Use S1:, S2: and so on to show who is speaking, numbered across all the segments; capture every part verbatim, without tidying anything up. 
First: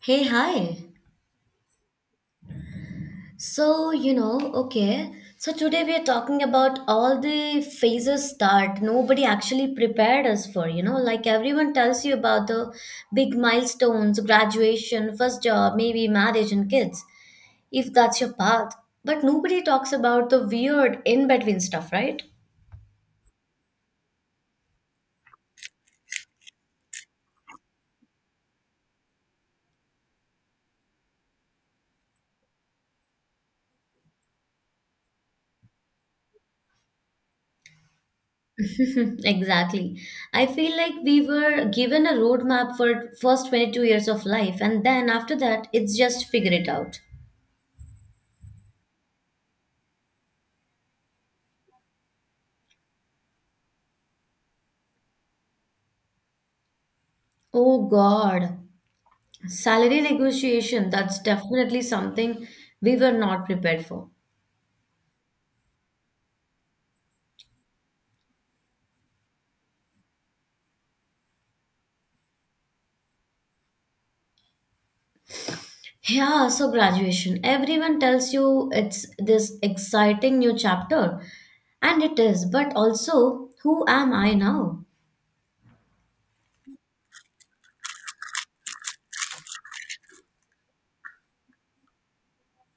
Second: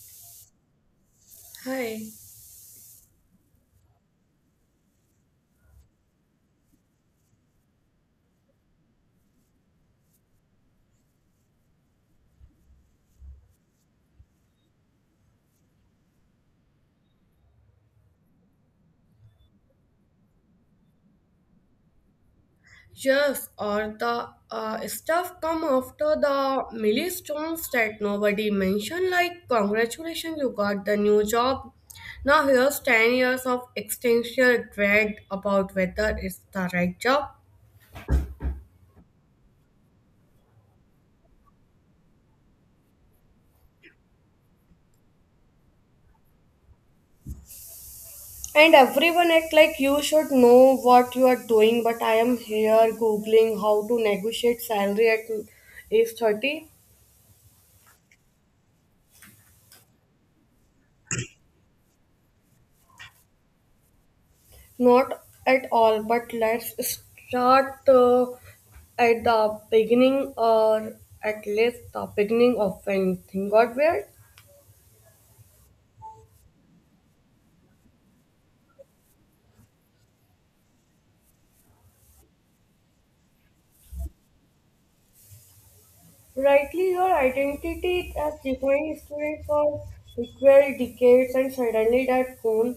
S1: Hey, hi.
S2: Hi.
S1: So, you know, okay. So today we are talking about all the phases that nobody actually prepared us for, you know, like everyone tells you about the big milestones, graduation, first job, maybe marriage and kids, if that's your path. But nobody talks about the weird in-between stuff, right?
S2: Yes, or the uh, stuff come after the milestones that nobody mentioned, like congratulations, you got the new job. Now here's 10 years of existential dread about whether it's the right job.
S1: Exactly. I feel like we were given a roadmap for first twenty-two years of life, and then after that, it's just figure it out.
S2: And everyone act like you should know what you are doing, but I am here googling how to negotiate salary at age thirty.
S1: Oh God. Salary negotiation, that's definitely something we were not prepared for.
S2: Not at all, but let's start uh, at the beginning or at least the beginning of when thing got weird.
S1: Yeah, so graduation. Everyone tells you it's this exciting new chapter, and it is, but also, who am I now?
S2: Rightly, your identity as defining student for equal decades and suddenly that gone.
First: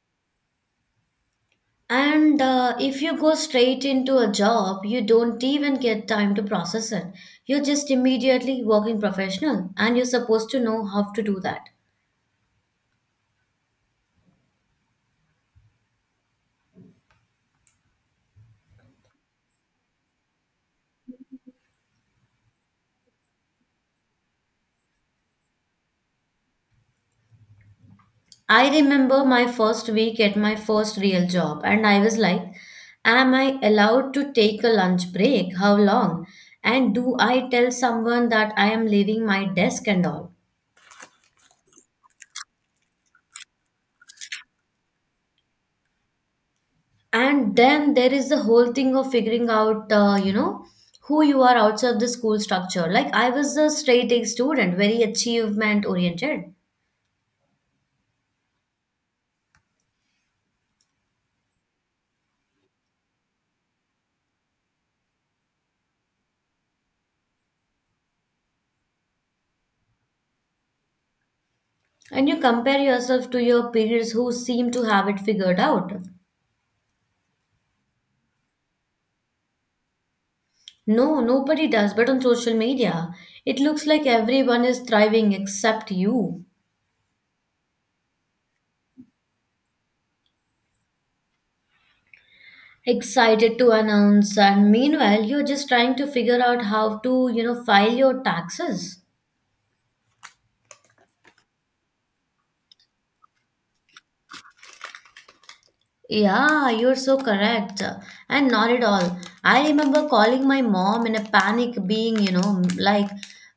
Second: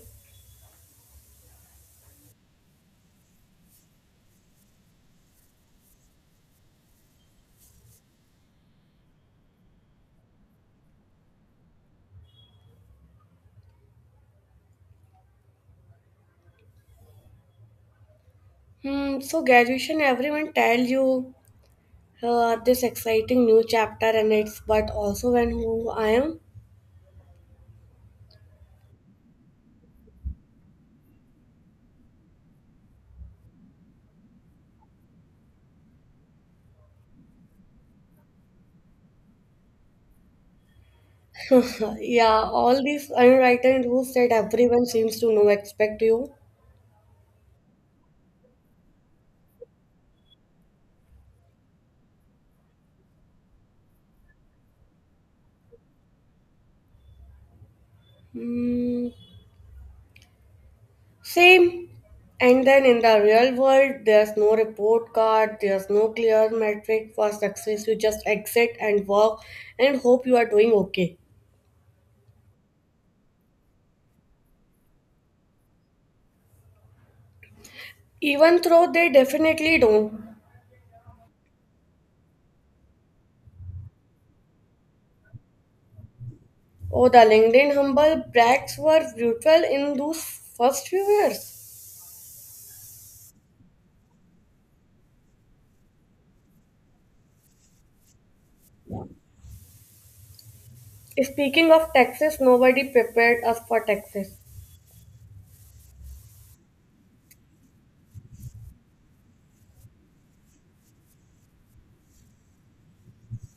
S1: And uh, If you go straight into a job, you don't even get time to process it. You're just immediately working professional, and you're supposed to know how to do that.
S2: Hmm, so graduation, everyone tell you uh, this exciting new chapter and it's but also when who I am.
S1: I remember my first week at my first real job, and I was like, am I allowed to take a lunch break? How long? And do I tell someone that I am leaving my desk and all?
S2: Yeah, all these unwritten rules that everyone seems to know expect you.
S1: And then there is the whole thing of figuring out, uh, you know, who you are outside the school structure. Like, I was a straight A student, very achievement oriented.
S2: Hmm, same. And then in the real world, there's no report card, there's no clear metric for success. You just exit and walk and hope you are doing okay.
S1: And you compare yourself to your peers who seem to have it figured out.
S2: Even though they definitely don't.
S1: No, nobody does, but on social media, it looks like everyone is thriving except you.
S2: Oh, the LinkedIn humble brags were brutal in those first few years.
S1: Excited to announce, and meanwhile, you're just trying to figure out how to, you know, file your taxes.
S2: Speaking of taxes, nobody prepared us for taxes.
S1: Yeah, you're so correct. And not at all. I remember calling my mom in a panic, being, you know, like,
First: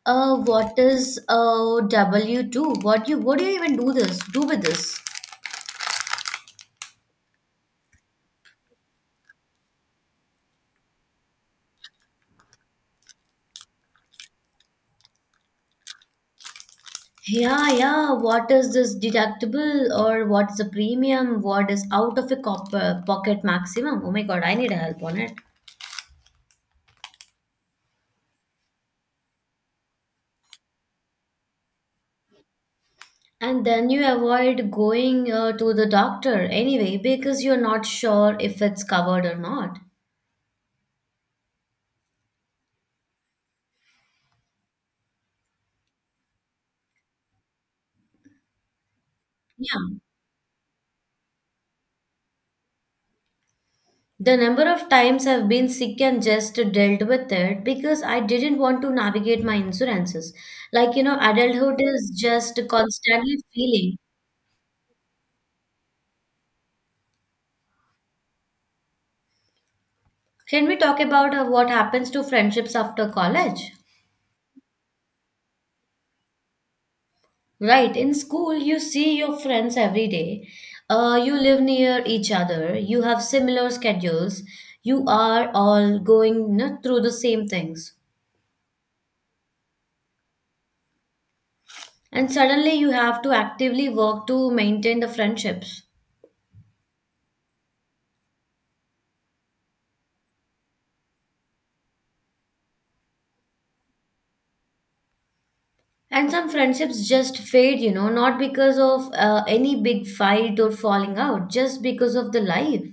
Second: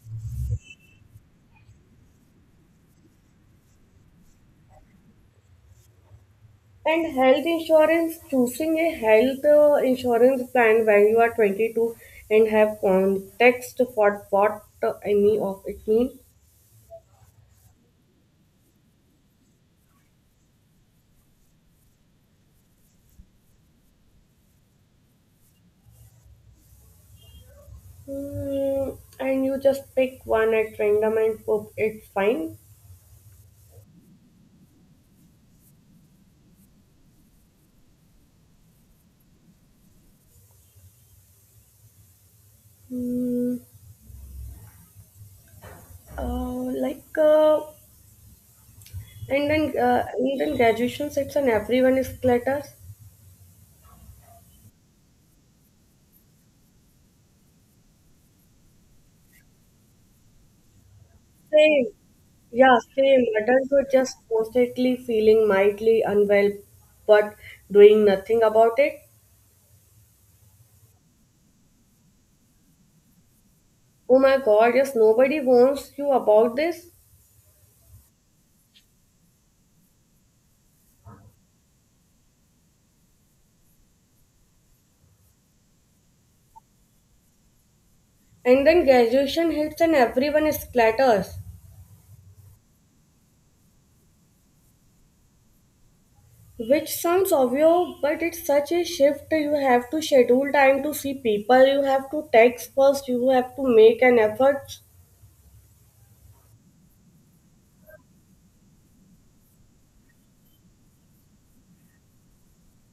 S1: uh, what is a W two? What you, what do you even do this, do with this?
S2: And health insurance, choosing a health uh, insurance plan when you are twenty-two and have context for what uh, any of it means.
S1: Yeah, yeah. What is this deductible or what's the premium? What is out of a cop- uh, pocket maximum? Oh my god, I need help on it.
S2: Hmm, and you just pick one at random and hope it's fine.
S1: And then you avoid going uh, to the doctor anyway because you're not sure if it's covered or not.
S2: Hmm, uh, like, uh, and then
S1: Yeah.
S2: uh, and then graduation sets and everyone is cluttered.
S1: The number of times I've been sick and just dealt with it because I didn't want to navigate my insurances. Like, you know, adulthood
S2: Same.
S1: is just
S2: Yeah, same.
S1: constantly
S2: Adults were
S1: feeling.
S2: just constantly feeling mildly unwell but doing nothing about it.
S1: Can we talk about uh, what happens to friendships after college?
S2: Oh my god, yes, nobody warns you about this.
S1: Right, in school, you see your friends every day. Uh, you live near each other. You have similar schedules. You are all going no, through the same things.
S2: And then graduation hits and everyone splatters.
S1: And suddenly, you have to actively work to maintain the friendships.
S2: Which sounds obvious, but it's such a shift. You have to schedule time to see people, you have to text first, you have to make an effort.
S1: And some friendships just fade, you know, not because of uh, any big fight or falling out, just because of the life.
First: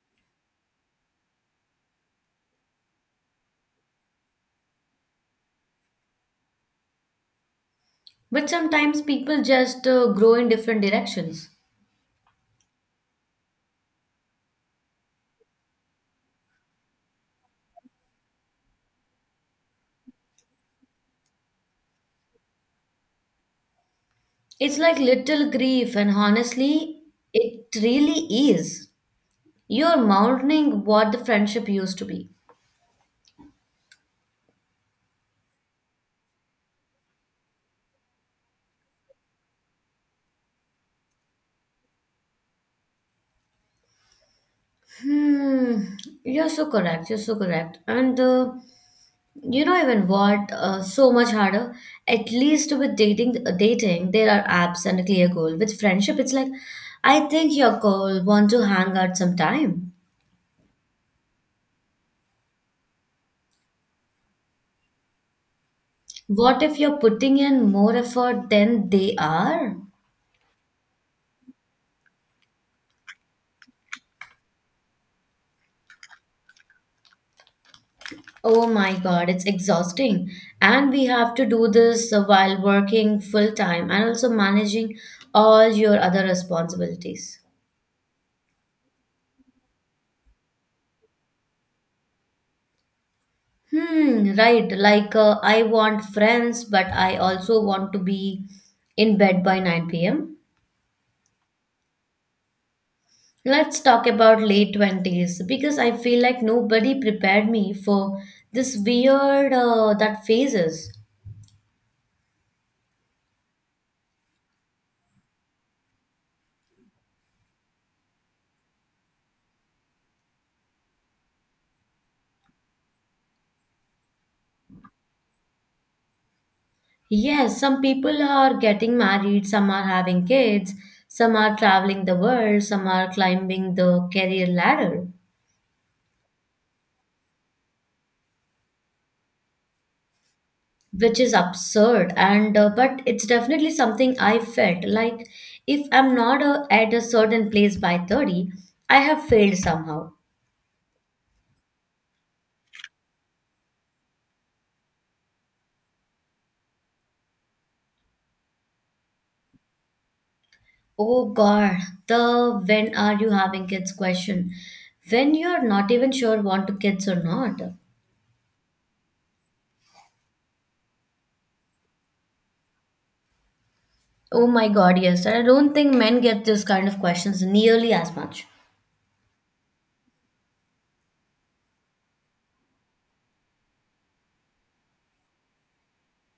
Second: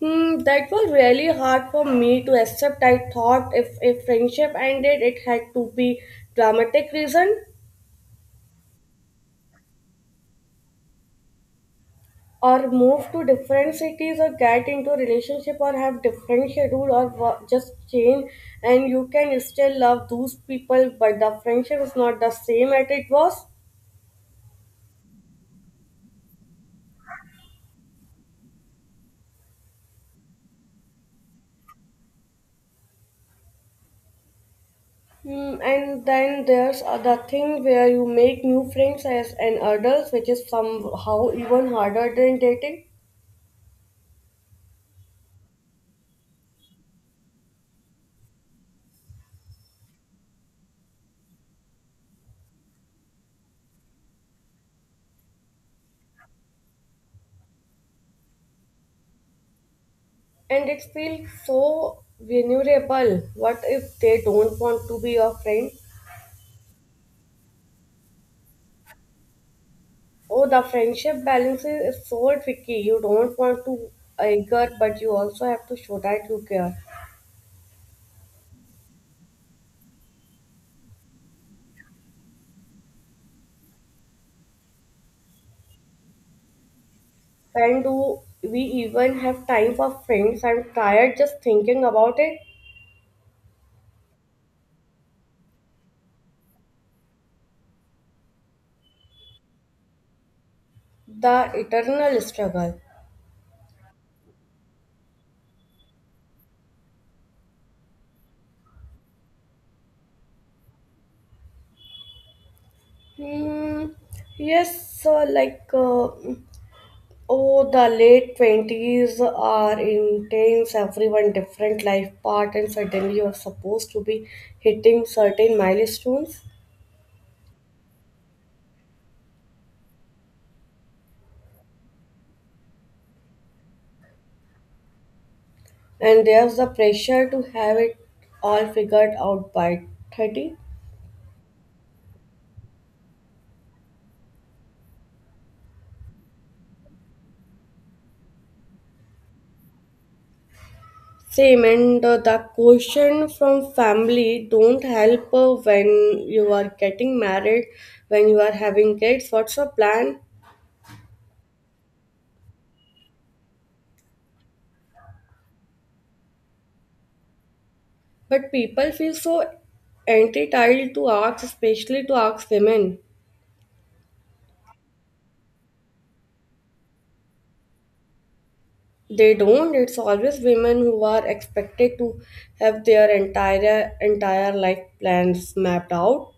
S2: Hmm, that was really hard for me to accept. I thought if a friendship ended, it had to be dramatic reason.
S1: But sometimes people just uh, grow in different directions.
S2: Or move to different cities or get into a relationship or have different schedule or wo- just change, and you can still love those people but the friendship is not the same as it was.
S1: It's like little grief, and honestly, it really is. You're mourning what the friendship used to be.
S2: Hmm, and then there's other thing where you make new friends as an adult, which is somehow even harder than dating.
S1: Hmm, you're so correct. You're so correct. And uh, you know even what? Uh, so much harder. At least with dating, uh, dating there are apps and a clear goal. With friendship, it's like, I think your goal want to hang out sometime.
S2: And it feels so vulnerable. What if they don't want to be your friend?
S1: What if you're putting in more effort than they are?
S2: Oh, the friendship balance is is so tricky. You don't want to anger, but you also have to show that you care.
S1: Oh my God, it's exhausting. And we have to do this uh, while working full time and also managing all your other responsibilities.
S2: When do we even have time for friends? I'm tired just thinking about it.
S1: Hmm, right. Like, uh, I want friends, but I also want to be in bed by nine p m.
S2: The eternal struggle.
S1: Let's talk about late twenties because I feel like nobody prepared me for this weird uh, that phases.
S2: Hmm. Yes, so like, uh, oh, the late twenties are intense, everyone different life path, and suddenly you're supposed to be hitting certain milestones.
S1: Yes, some people are getting married, some are having kids, some are traveling the world, some are climbing the career ladder,
S2: And there's the pressure to have it all figured out by thirty.
S1: which is absurd. And uh, But it's definitely something I felt like if I'm not uh, at a certain place by thirty, I have failed somehow.
S2: Same, and uh, the question from family don't help uh, when you are getting married, when you are having kids, what's your plan?
S1: Oh God, the when are you having kids question. When you're not even sure want to kids or not.
S2: But people feel so entitled to ask, especially to ask women.
S1: Oh my God, yes. I don't think men get those kind of questions nearly as much.
S2: They don't. It's always women who are expected to have their entire entire life plans mapped out.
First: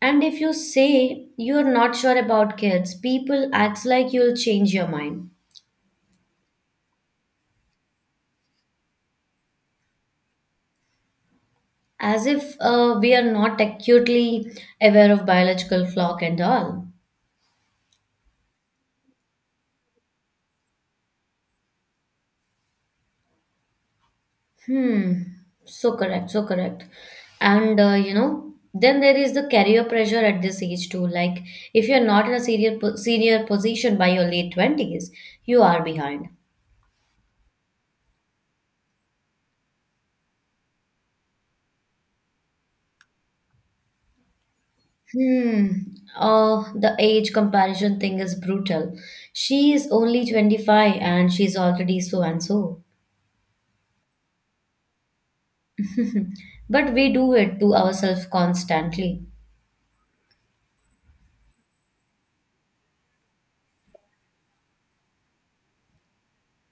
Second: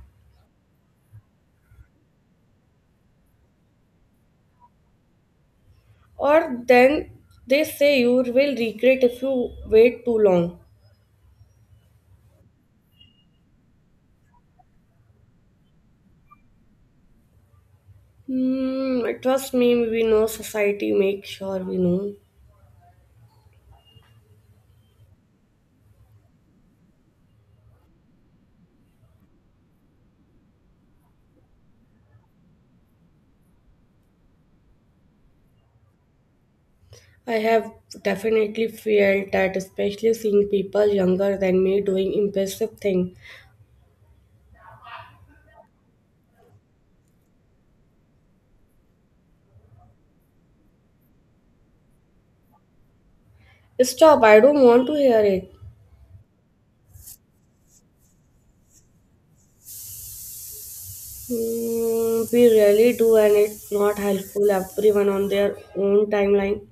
S1: And if you say you're not sure about kids, people act like you'll change your mind,
S2: Or then they say you will regret if you wait too long.
S1: as if uh, we are not acutely aware of biological clock and all.
S2: Hmm, trust me, we know society make sure we know.
S1: Hmm, so correct, so correct. And uh, you know, then there is the career pressure at this age too. Like if you're not in a senior po- senior position by your late twenties, you are behind.
S2: I have definitely felt that, especially seeing people younger than me doing impressive things.
S1: Hmm. Oh, the age comparison thing is brutal. She is only twenty-five and she's already so and so.
S2: Stop! I don't want to hear it.
S1: But we do it to ourselves constantly.
S2: Hmm, we really do, and it's not helpful. Everyone on their own timeline.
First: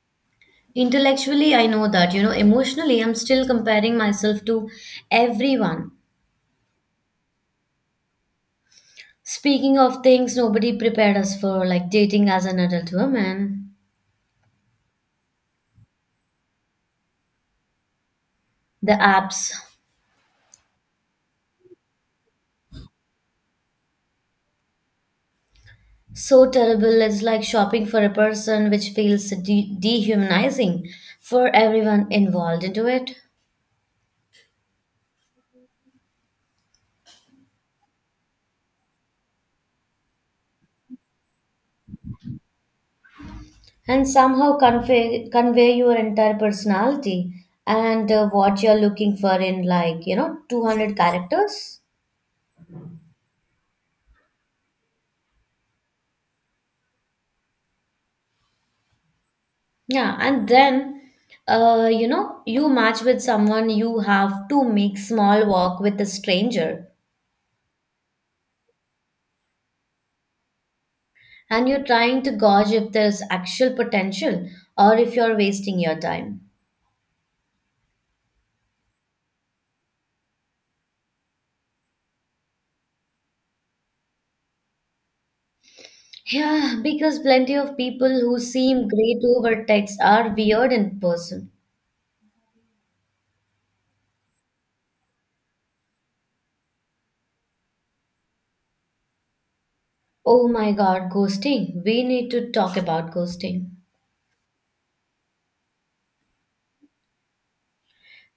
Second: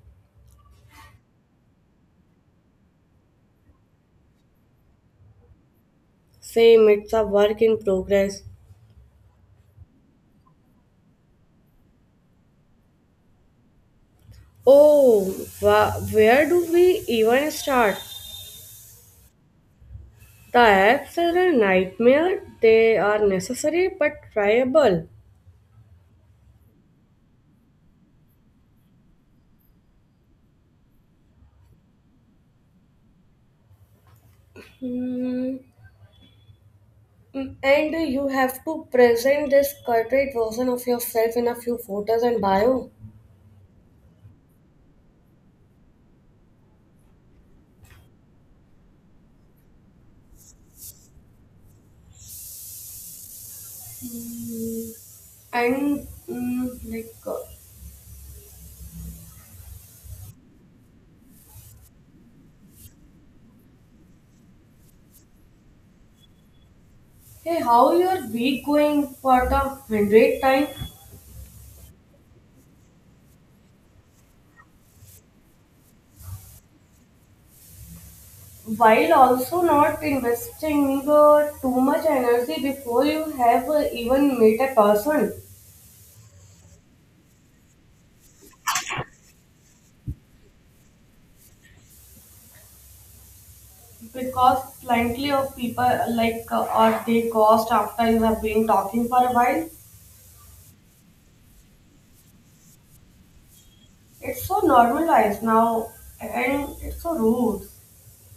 S1: Intellectually, I know that, you know, emotionally, I'm still comparing myself to everyone.
S2: Same, it's a work in progress.
S1: Speaking of things nobody prepared us for, like dating as an adult woman,
S2: Oh, wha- where do we even start?
S1: the apps.
S2: The apps are a nightmare. They are necessary but tryable.
S1: So terrible, it's like shopping for a person, which feels de- dehumanizing for everyone involved into it.
S2: Hmm. And you have to present this corporate version of yourself in a few photos and bio.
S1: And somehow convey convey your entire personality and uh, what you're looking for in, like you know two hundred characters.
S2: Hmm. And mm, like, uh,
S1: Yeah, and then, uh, you know you match with someone, you have to make small walk with a stranger
S2: hey, how your week going for the hundred time,
S1: and you're trying to gauge if there's actual potential or if you're wasting your time.
S2: while also not investing uh, too much energy before you have uh, even met a person.
S1: Yeah, because plenty of people who seem great over text are weird in person.
S2: Because plenty of people like, uh, or they ghost after you have been talking for a while.
S1: Oh my god, ghosting, we need to talk about ghosting.
S2: It's so normalized now, and it's so rude.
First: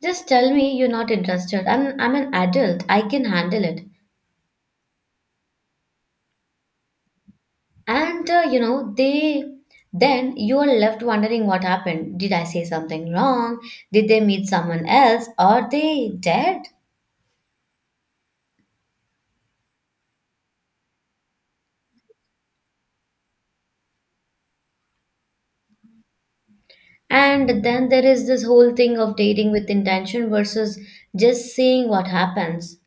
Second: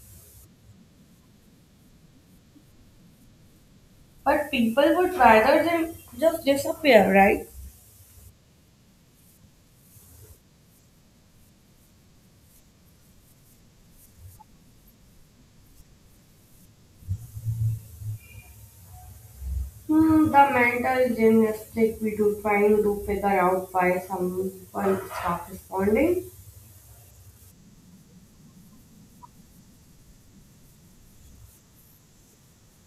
S1: Just tell me you're not interested. I'm I'm an adult. I can handle it.
S2: But people would rather than just disappear, right?
S1: And uh, you know, they then you are left wondering what happened. Did I say something wrong? Did they meet someone else? Are they dead?
S2: Hmm, the mental gymnastics we do trying to figure out why someone stop responding.
S1: And then there is this whole thing of dating with intention versus just seeing what happens.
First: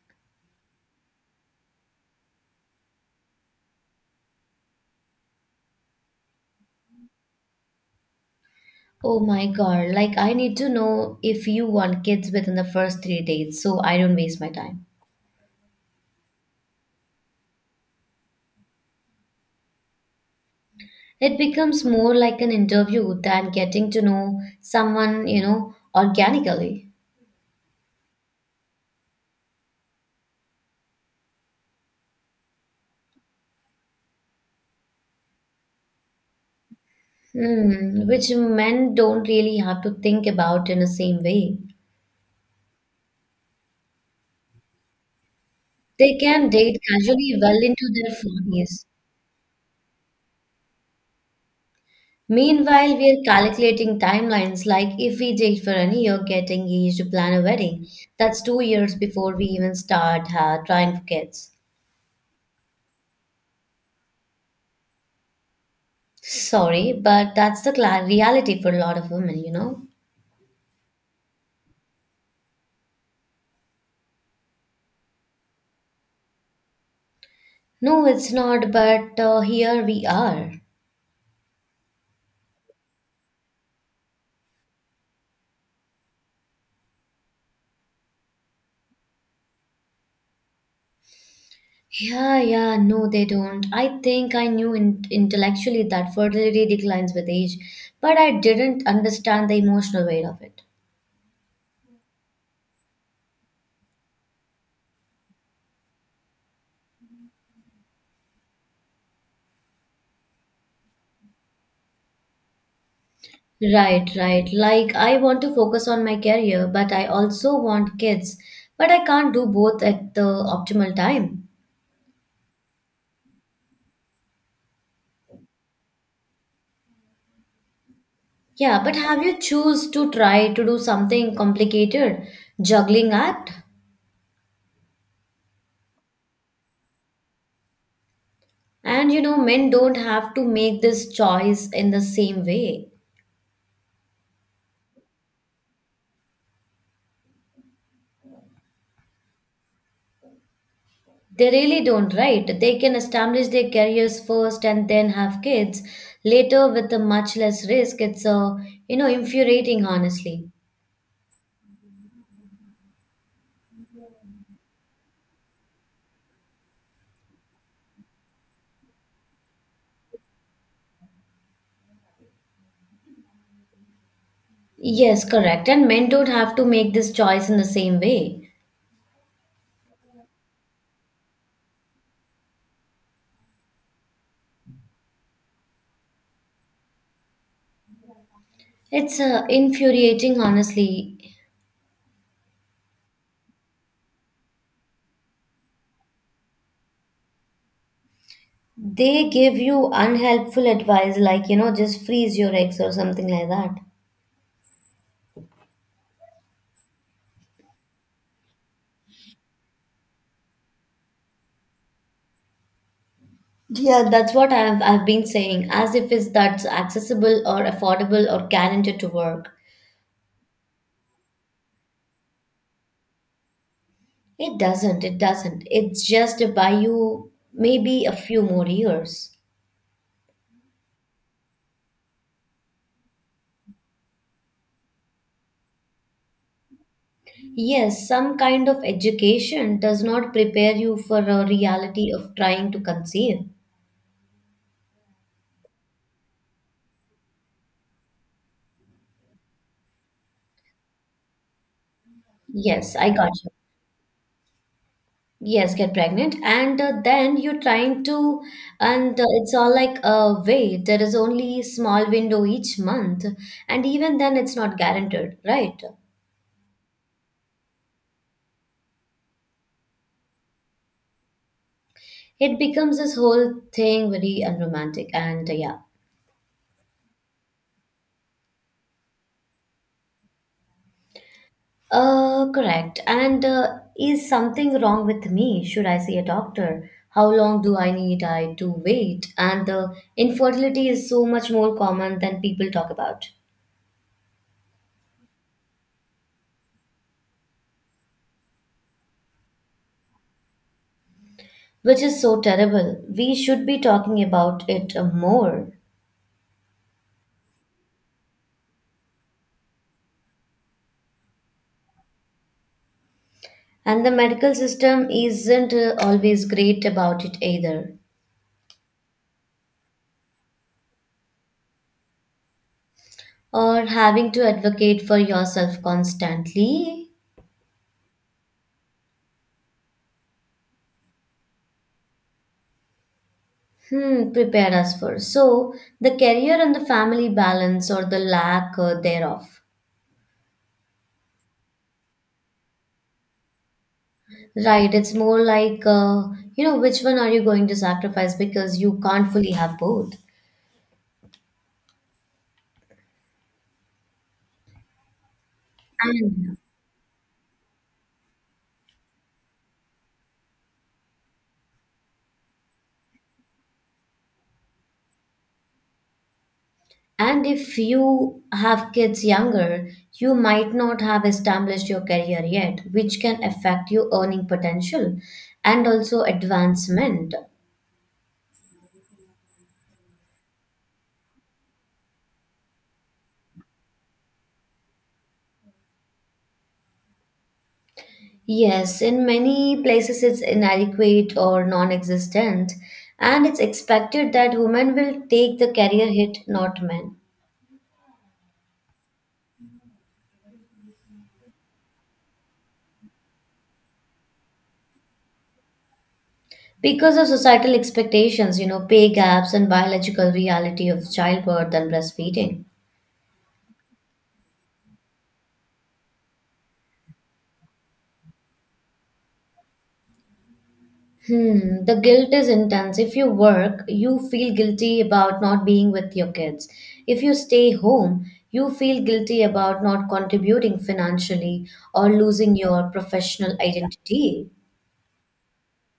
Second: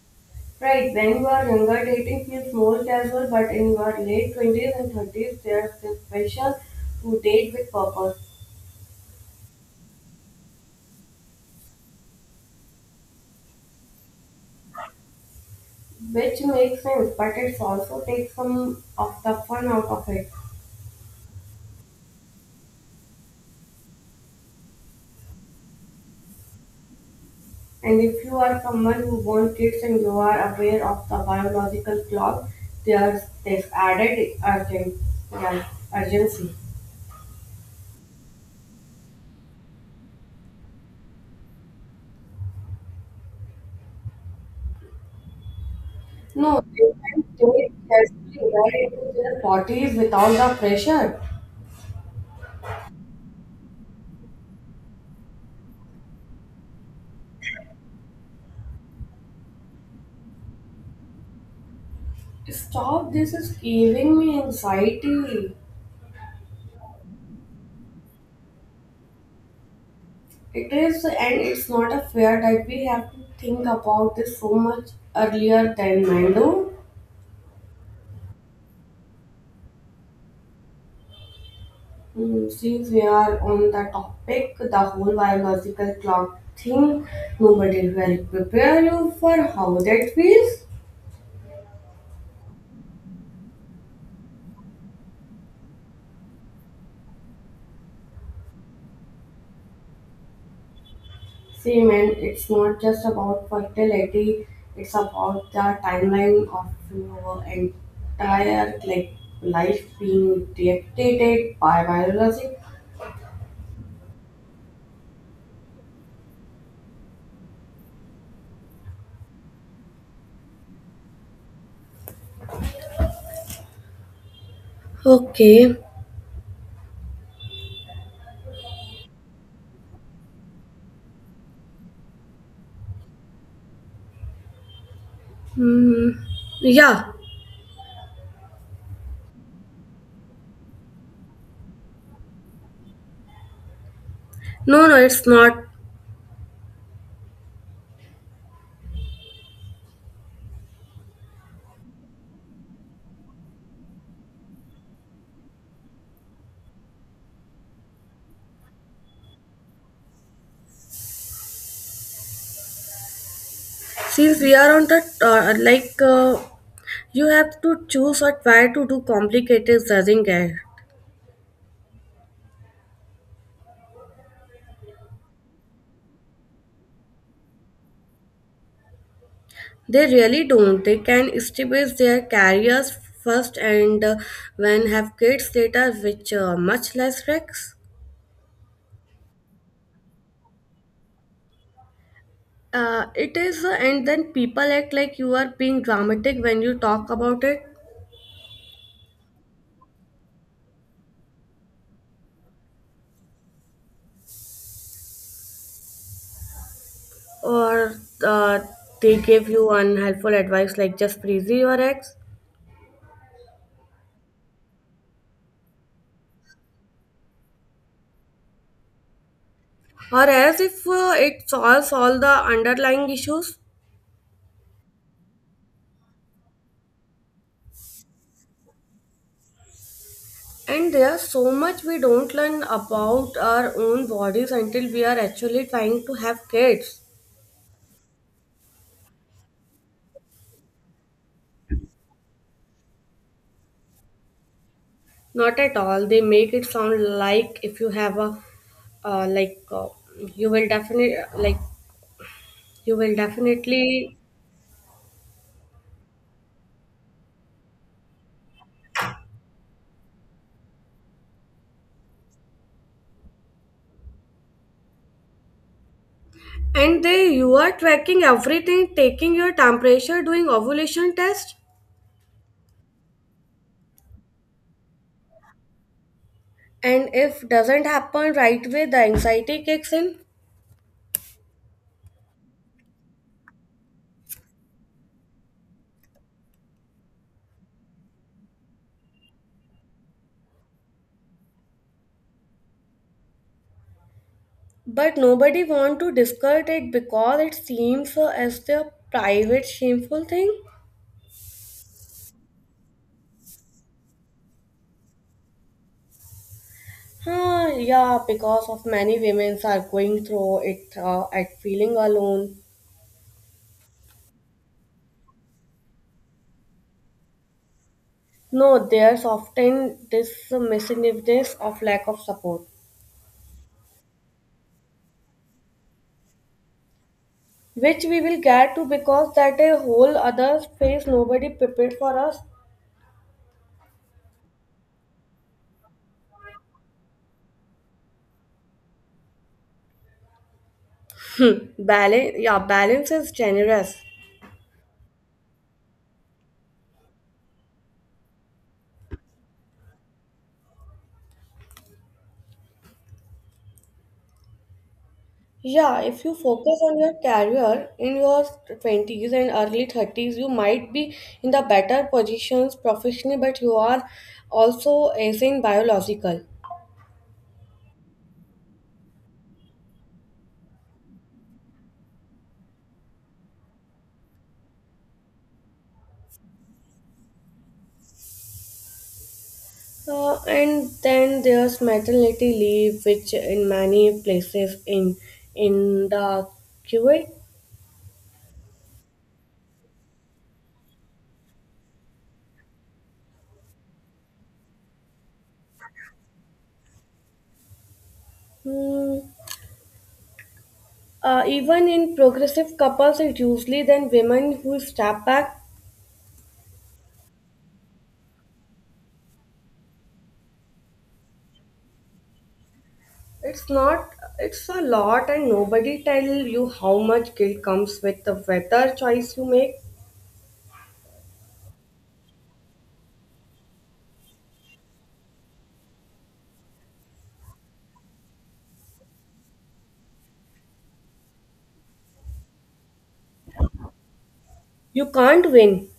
S2: Right, when you are younger dating feels more casual, but in your late twenties and thirties there's this pressure to date with purpose.
S1: Oh my god, like I need to know if you want kids within the first three dates so I don't waste my time.
S2: Which makes sense, but it's also takes some of the fun out of it.
S1: It becomes more like an interview than getting to know someone, you know, organically.
S2: And if you are someone who wants kids and you are aware of the biological clock, there's this added urgent, yeah, urgency.
S1: Hmm, which men don't really have to think about in the same way. They can
S2: No, they
S1: date casually
S2: can
S1: well
S2: stay
S1: into their
S2: carefully
S1: forties.
S2: right into their bodies without the pressure.
S1: Meanwhile, we are calculating timelines like if we date for a year, get engaged, plan a wedding. That's two years before we even start uh, trying for kids.
S2: Stop, this is giving me anxiety.
S1: Sorry, but that's the cla reality for a lot of women, you know?
S2: It is, and it's not a fair that we have to think about this so much earlier than men do.
S1: No, it's not, but uh, here we are.
S2: Mm, since we are on the topic, the whole biological clock thing, nobody will prepare you for how that feels.
S1: Yeah, yeah, no, they don't. I think I knew in- intellectually that fertility declines with age, but I didn't understand the emotional weight of it.
S2: See, man, it's not just about fertility, it's about the timeline of your entire like life being dictated by biology.
S1: Right, right. Like, I want to focus on my career, but I also want kids, but I can't do both at the optimal time.
S2: Okay.
S1: Yeah, but have you choose to try to do something complicated, juggling act?
S2: Mm, yeah.
S1: And you know, men don't have to make this choice in the same way.
S2: No, no, it's not.
S1: They really don't, right? They can establish their careers first and then have kids later with a much less risk. It's a, you know, infuriating, honestly.
S2: Since we are on the uh, like uh, you have to choose or try to do complicated judging get.
S1: Yes, correct. And men don't have to make this choice in the same way.
S2: They really don't. They can establish their careers first and uh, when have kids later, which uh, much less risks.
S1: It's uh, infuriating, honestly.
S2: Uh, it is, uh, and then people act like you are being dramatic when you talk about it,
S1: They give you unhelpful advice, like, you know, just freeze your eggs or something like that.
S2: or uh, they give you unhelpful advice like just freeze your ex,
S1: Yeah, that's what I've, I've been saying, as if it's, that's accessible or affordable or guaranteed to work.
S2: or as if uh, it solves all the underlying issues.
S1: It doesn't, it doesn't. It's just to buy you maybe a few more years.
S2: And there's so much we don't learn about our own bodies until we are actually trying to have kids.
S1: Yes, some kind of education does not prepare you for a reality of trying to conceive.
S2: Not at all. They make it sound like if you have a, uh, like uh, you will definitely, like
S1: Yes,
S2: you
S1: I
S2: will
S1: got you.
S2: definitely.
S1: Yes, get pregnant, and uh, then you're trying to, and uh, it's all like, uh, wait, there is only small window each month, and even then, it's not guaranteed, right?
S2: And they, you are tracking everything, taking your temperature, doing ovulation test.
S1: It becomes this whole thing very unromantic, and uh, yeah.
S2: And if doesn't happen right away, the anxiety kicks in.
S1: Uh, correct. And uh, Is something wrong with me? Should I see a doctor? How long do I need I to wait? And the infertility is so much more common than people talk about,
S2: But nobody want to discuss it because it seems uh, as the private shameful thing.
S1: which is so terrible. We should be talking about it uh, more.
S2: Huh, yeah, because of many women are going through it uh, at feeling alone.
S1: And the medical system isn't uh, always great about it either,
S2: No, there's often this misinformation of lack of support,
S1: or having to advocate for yourself constantly.
S2: which we will get to because that a whole other space nobody prepared for us.
S1: Hmm, prepared us for. So, the career and the family balance or the lack uh, thereof.
S2: Hmm. Balance, yeah, balance is generous.
S1: Right, it's more like, uh, you know, which one are you going to sacrifice because you can't fully have both.
S2: Yeah, if you
S1: And
S2: focus on your career in your twenties and early thirties, you might be in the better positions professionally, but you are also as in biological.
S1: and if you have kids younger, you might not have established your career yet, which can affect your earning potential and also advancement.
S2: Uh, and then there's maternity leave, which in many places in in the Kuwait,
S1: Yes, in many places it's inadequate or non existent, and it's expected that women will take the career hit, not men.
S2: hmm, uh, even in progressive couples, it's usually then women who step back.
S1: Because of societal expectations, you know, pay gaps and biological reality of childbirth and breastfeeding.
S2: It's not. It's a lot, and nobody tell you how much guilt comes with the whether choice you make.
S1: Hmm, the guilt is intense. If you work, you feel guilty about not being with your kids. If you stay home, you feel guilty about not contributing financially or losing your professional identity.
S2: You can't win.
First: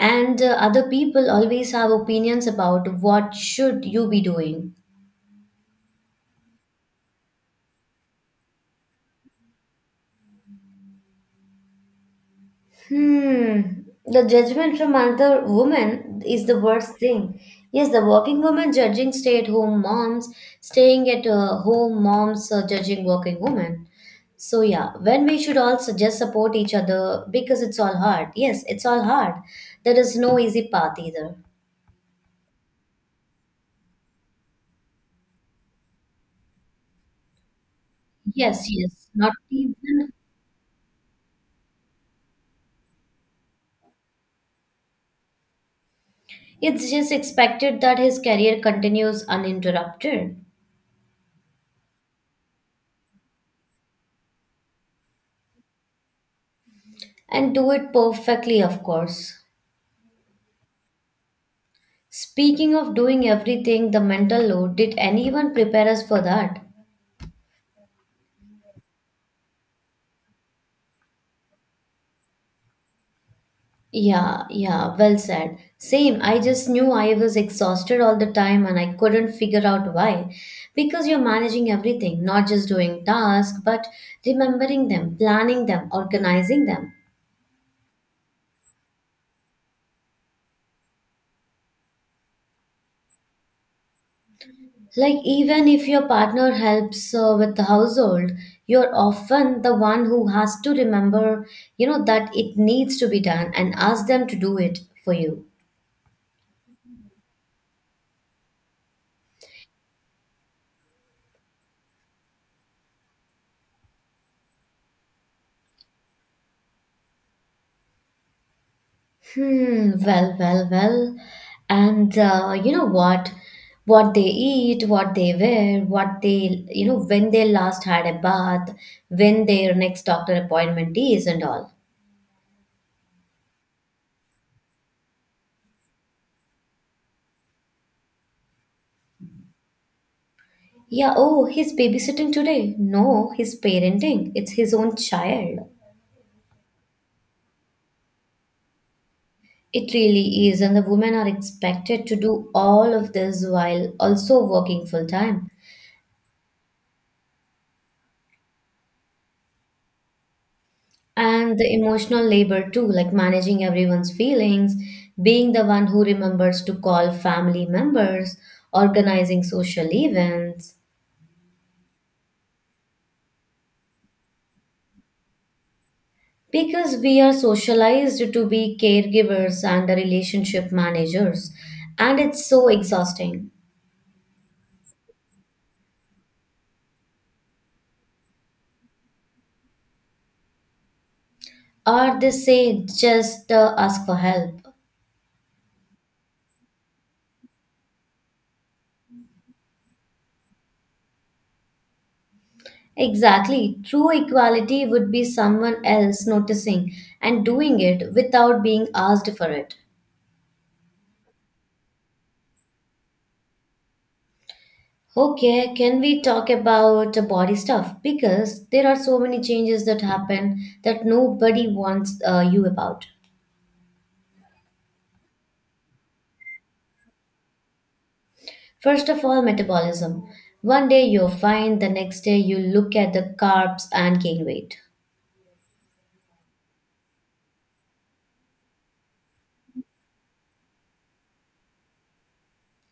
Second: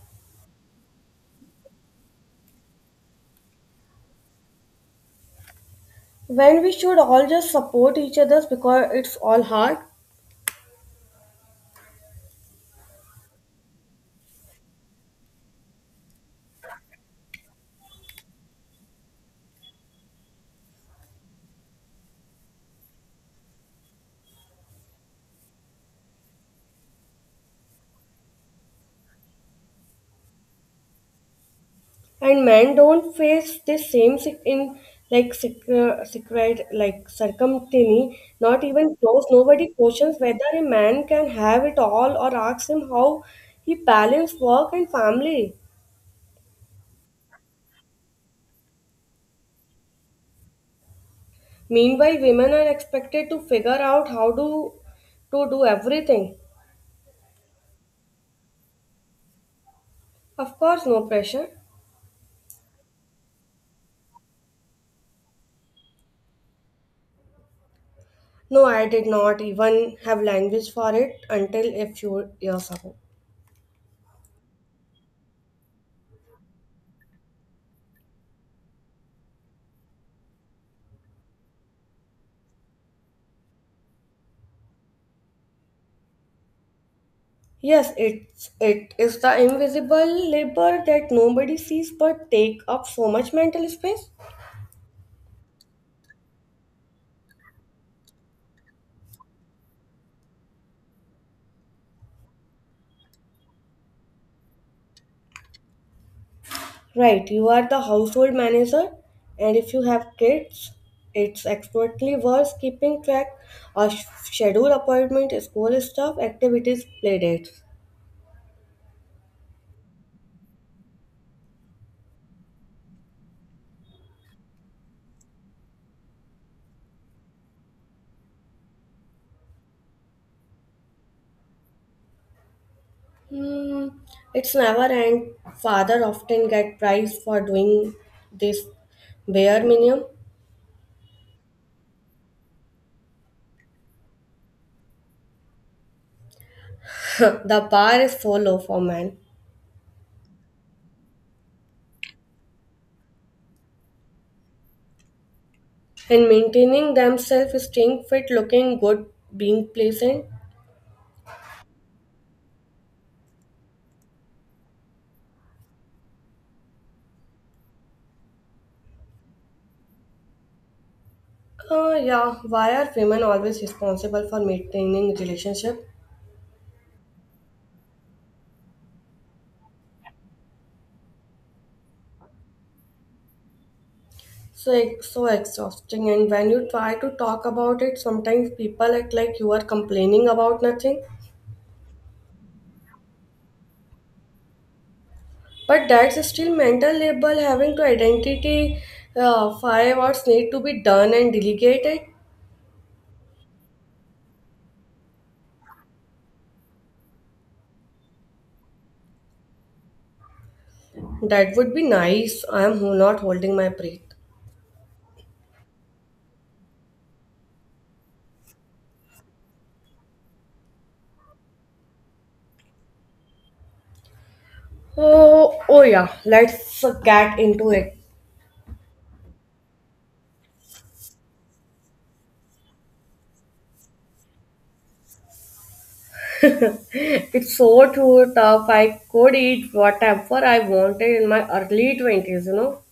S1: And uh, Other people always have opinions about what should you be doing.
S2: When we should all just support each other because it's all hard.
S1: Hmm. The judgment from other women is the worst thing. Yes, the working women judging stay-at-home moms, staying at uh, home moms uh, judging working women. So yeah, when we should also just support each other because it's all hard. Yes, it's all hard. There is no easy path either.
S2: And men don't face the same sic- in, like, secret, secret like circumtiny, not
S1: Yes,
S2: even
S1: yes.
S2: close.
S1: Not
S2: Nobody
S1: even.
S2: questions whether a man can have it all or asks him how he balance work and family.
S1: It's just expected that his career continues uninterrupted.
S2: Meanwhile women are expected to figure out how to to do everything.
S1: And do it perfectly, of course.
S2: Of course no pressure.
S1: Speaking of doing everything, the mental load, did anyone prepare us for that?
S2: No, I did not even have language for it until a few years ago.
S1: Yeah, yeah, well said. Same, I just knew I was exhausted all the time and I couldn't figure out why. Because you're managing everything, not just doing tasks, but remembering them, planning them, organizing them.
S2: Yes, it's it is the invisible labor that nobody sees but take up so much mental space.
S1: Like, even if your partner helps uh, with the household, you're often the one who has to remember, you know, that it needs to be done and ask them to do it for you.
S2: Right, you are the household manager, and if you have kids, it's expertly worth keeping track of schedule appointment, school stuff, activities, playdates.
S1: Hmm, well, well, well. And uh, you know what? What they eat, what they wear, what they, you know, when they last had a bath, when their next doctor appointment is, and all.
S2: Hmm, it's never end. Father often get prize for doing this bare minimum.
S1: Yeah, oh, he's babysitting today. No, he's parenting. It's his own child.
S2: The bar is so low for men.
S1: It really is, and the women are expected to do all of this while also working full time.
S2: And maintaining themselves, staying fit, looking good, being pleasant.
S1: And the emotional labor too, like managing everyone's feelings, being the one who remembers to call family members, organizing social events.
S2: Uh, yeah, why are women always responsible for maintaining relationship?
S1: Because we are socialized to be caregivers and the relationship managers, and it's so exhausting.
S2: So ex- so exhausting, and when you try to talk about it, sometimes people act like you are complaining about nothing.
S1: Or they say just uh, ask for help.
S2: But that's still mental labor having to identity uh, five hours need to be done and delegated.
S1: Exactly. True equality would be someone else noticing and doing it without being asked for it.
S2: That would be nice. I am ho- not holding my breath.
S1: Okay, can we talk about the body stuff? Because there are so many changes that happen that nobody wants uh, you about.
S2: Oh, oh yeah, let's uh, get into it.
S1: First of all, metabolism. One day you're fine, the next day you look at the carbs and gain weight.
S2: It's so true, tough. I could eat whatever I wanted in my early twenties, you know.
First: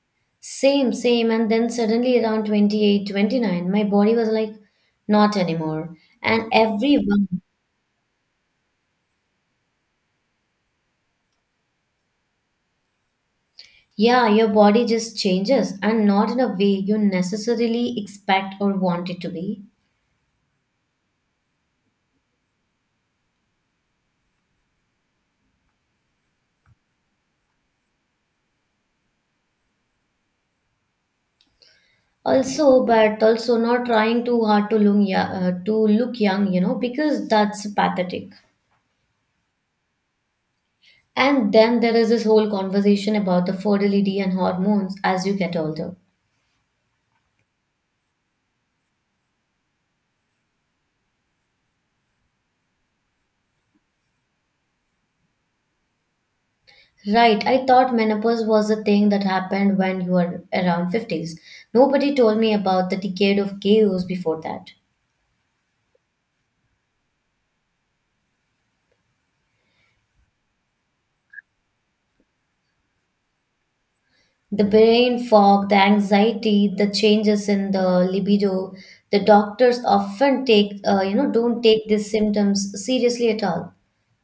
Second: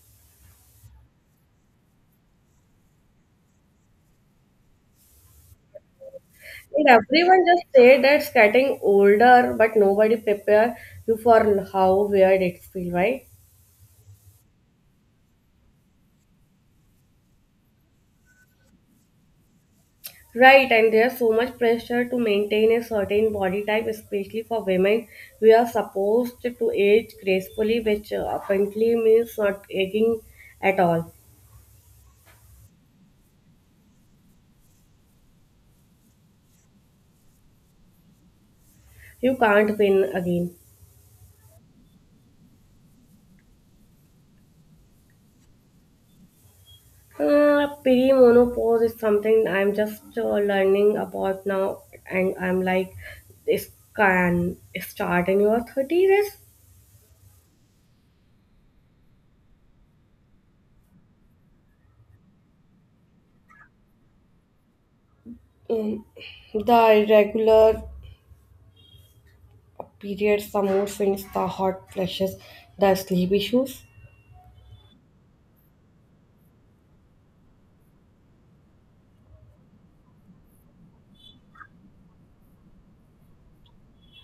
S1: Same, same. And then suddenly around twenty eight, twenty nine, my body was like, not anymore. And
S2: And
S1: everyone.
S2: everyone just said that's getting older, but nobody prepare you for how weird it feels, right?
S1: Yeah, your body just changes and not in a way you necessarily expect or want it to be.
S2: Right, and there's so much pressure to maintain a certain body type, especially for women. We are supposed to age gracefully, which uh, apparently means not aging at all.
S1: Also, but also not trying too hard to look young, uh, to look young, you know, because that's pathetic.
S2: You can't win again.
S1: And then there is this whole conversation about the fertility and hormones as you get older.
S2: Uh, perimenopause is something I'm just uh, learning about now, and I'm like, this can start in your thirties. It's,
S1: Right, I thought menopause was a thing that happened when you were around fifties. Nobody told me about the decade of chaos before that.
S2: mm, the irregular periods, the mood swings, the hot flashes, the sleep issues.
S1: The brain fog, the anxiety, the changes in the libido, the doctors often take, uh, you know, don't take these symptoms seriously at all.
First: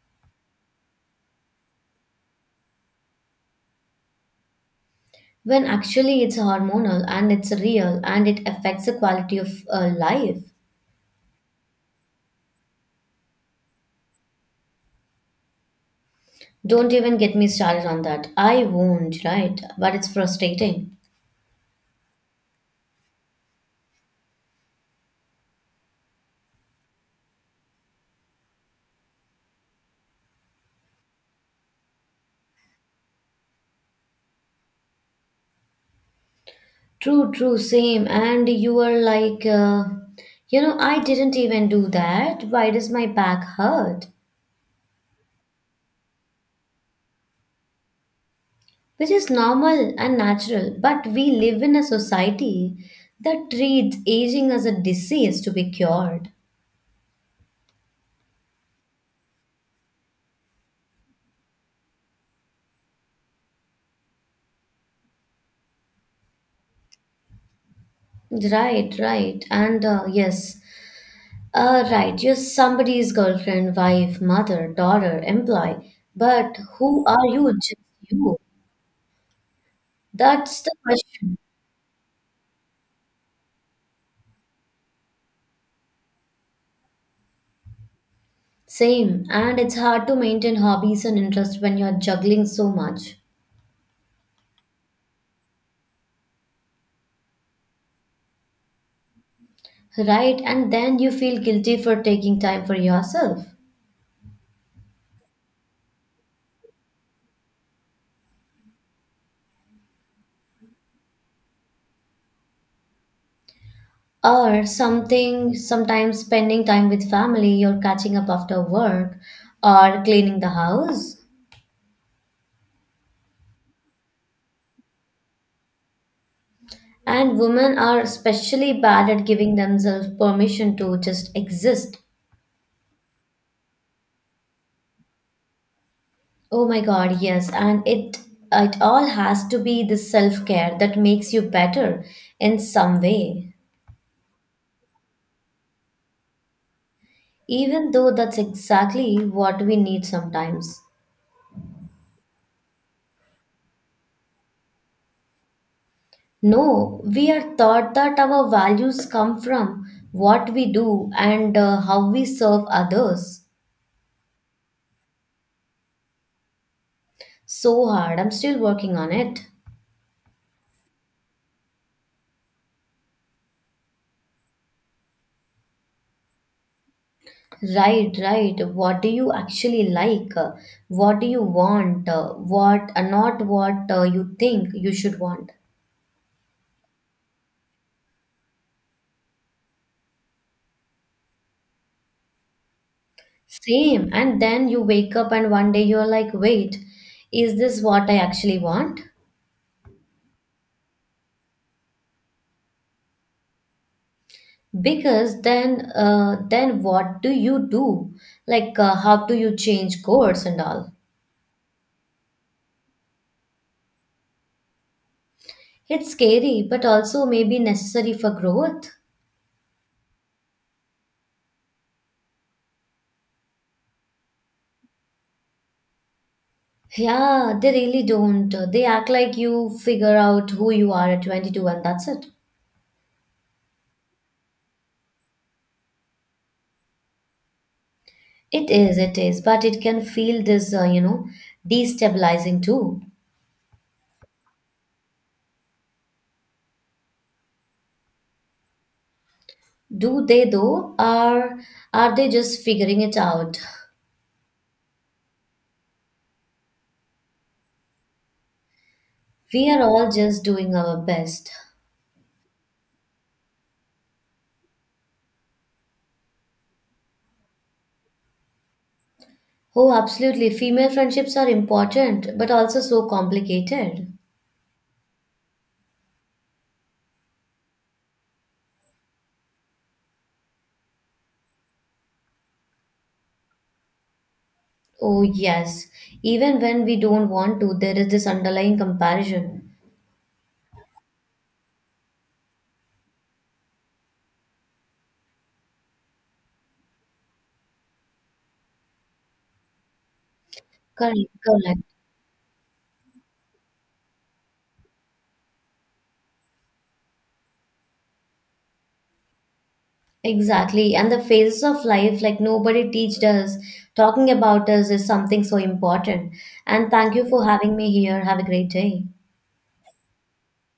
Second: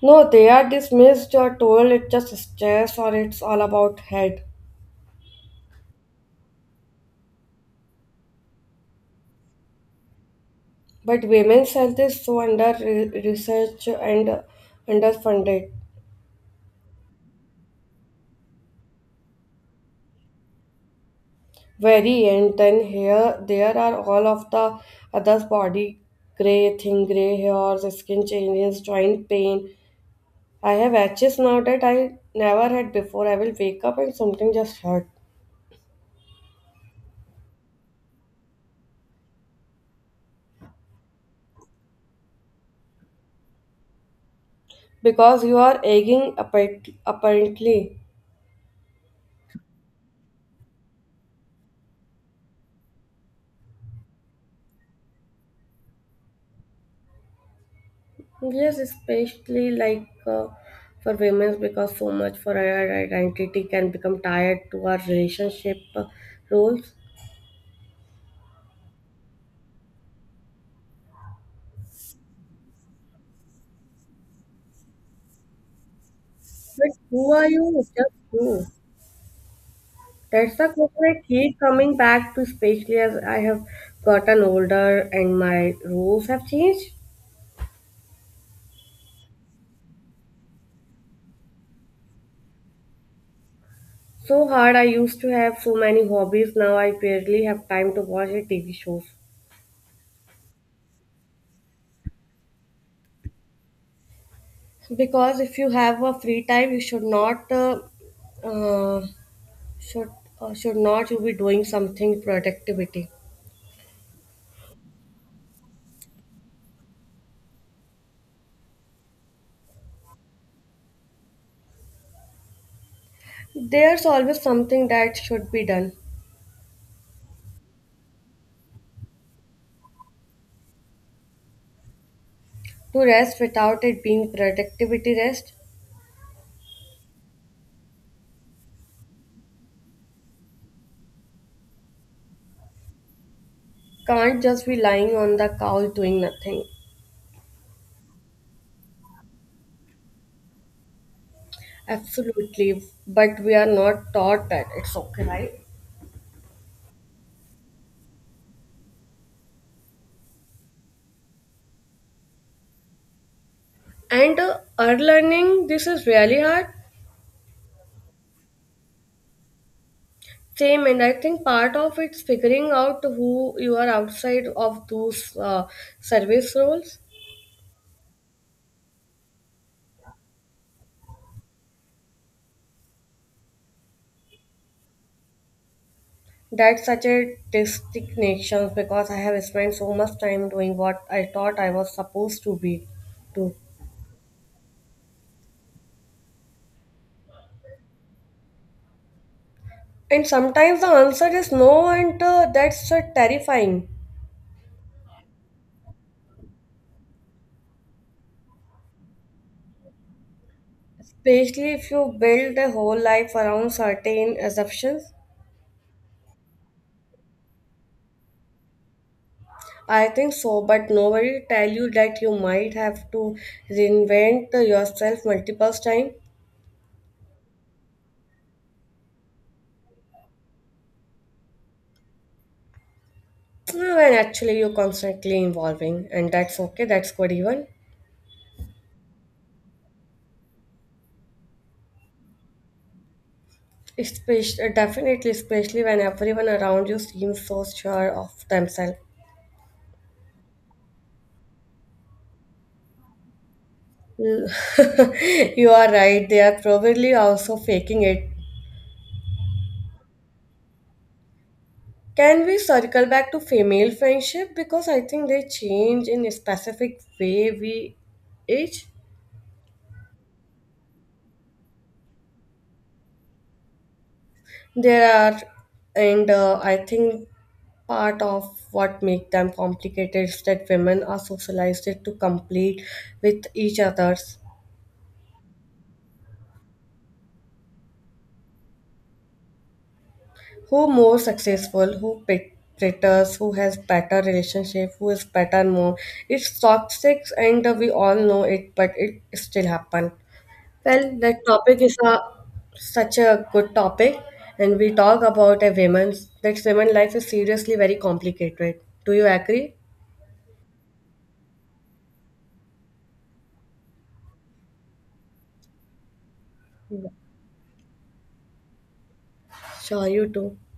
S2: No, they are dismissed or told it's just stress or it's all about head.
S1: When actually it's hormonal and it's real and it affects the quality of uh, life.
S2: But women's health is so under re- research and underfunded.
S1: Don't even get me started on that. I won't, right? But it's frustrating.
S2: Very end then here there are all of the others body, gray thin gray hairs, skin changes, joint pain. I have edges now that I never had before. I will wake up and something just hurt,
S1: True, true, same. And you are like, uh, you know, I didn't even do that. Why does my back hurt?
S2: because you are aching apparent- apparently.
S1: Which is normal and natural. But we live in a society that treats aging as a disease to be cured.
S2: Yes, especially like, uh, for women, because so much for our identity can become tied to our relationship uh, roles.
S1: Right, right. And uh, yes, uh, right. You're somebody's girlfriend, wife, mother, daughter, employee. But
S2: But
S1: who are
S2: who are
S1: you? Just
S2: you, just
S1: you.
S2: who? That's
S1: That's
S2: the
S1: the
S2: question I
S1: question.
S2: keep coming back to, especially as I have gotten older and my rules have changed.
S1: Same. And it's hard to maintain hobbies and interests when you're juggling so much.
S2: So hard, I used to have so many hobbies, now I barely have time to watch the T V shows.
S1: Right. And then you feel guilty for taking time for yourself.
S2: Because if you have a free time, you should not, uh, uh, should, uh, should not you be doing something productivity.
S1: Or something, sometimes spending time with family, you're catching up after work or cleaning the house.
S2: There's always something that should be done.
S1: And women are especially bad at giving themselves permission to just exist.
S2: To rest without it being productivity rest.
S1: Oh my god, yes, and it it all has to be the self care that makes you better in some way.
S2: Can't just be lying on the couch doing nothing.
S1: Even though that's exactly what we need sometimes.
S2: Absolutely, but we are not taught that. It's okay, right?
S1: No, we are taught that our values come from what we do and uh, how we serve others.
S2: And uh, our learning, this is really hard.
S1: So hard, I'm still working on it.
S2: Same, and I think part of it's figuring out who you are outside of those uh, service roles.
S1: Right, right. What do you actually like? Uh, What do you want? Uh, What, uh, not what uh, you think you should want.
S2: That's such a distinction because I have spent so much time doing what I thought I was supposed to be to.
S1: Same. And then you wake up and one day you're like, wait, is this what I actually want?
S2: And sometimes the answer is no, and uh, that's uh, terrifying,
S1: Because then, uh, then what do you do? Like, uh, how do you change course and all?
S2: especially if you build a whole life around certain assumptions.
S1: It's scary, but also maybe necessary for growth.
S2: I think so, but nobody tell you that you might have to reinvent yourself multiple times,
S1: Yeah, they really don't. They act like you figure out who you are at twenty-two and that's it.
S2: when actually you're constantly evolving, and that's okay. That's good even.
S1: It is, it is, but it can feel this, uh, you know, destabilizing too.
S2: Especially, definitely, especially when everyone around you seems so sure of themselves.
S1: Do they though, or are they just figuring it out?
S2: L- you are right. They are probably also faking it.
S1: We are all just doing our best.
S2: Can we circle back to female friendship because I think they change in a specific way we age?
S1: Oh, absolutely. Female friendships are important, but also so complicated.
S2: There are, and uh, I think part of what make them complicated is that women are socialized to compete with each others.
S1: Oh, yes. Even when we don't want to, there is this underlying comparison.
S2: Who more successful? Who pet- pretters? Who has better relationship? Who is better mom? It's toxic, and uh, we all know it, but it still happen. Well,
S1: Correct,
S2: that
S1: correct.
S2: topic is a such a good topic, and we talk about a women's that women life is seriously very complicated. Do you agree?
S1: Exactly. And the phases of life, like nobody teached us, talking about us is something so important. And
S2: Yeah.
S1: thank you for having me here. Have a great day.
S2: s y o u t o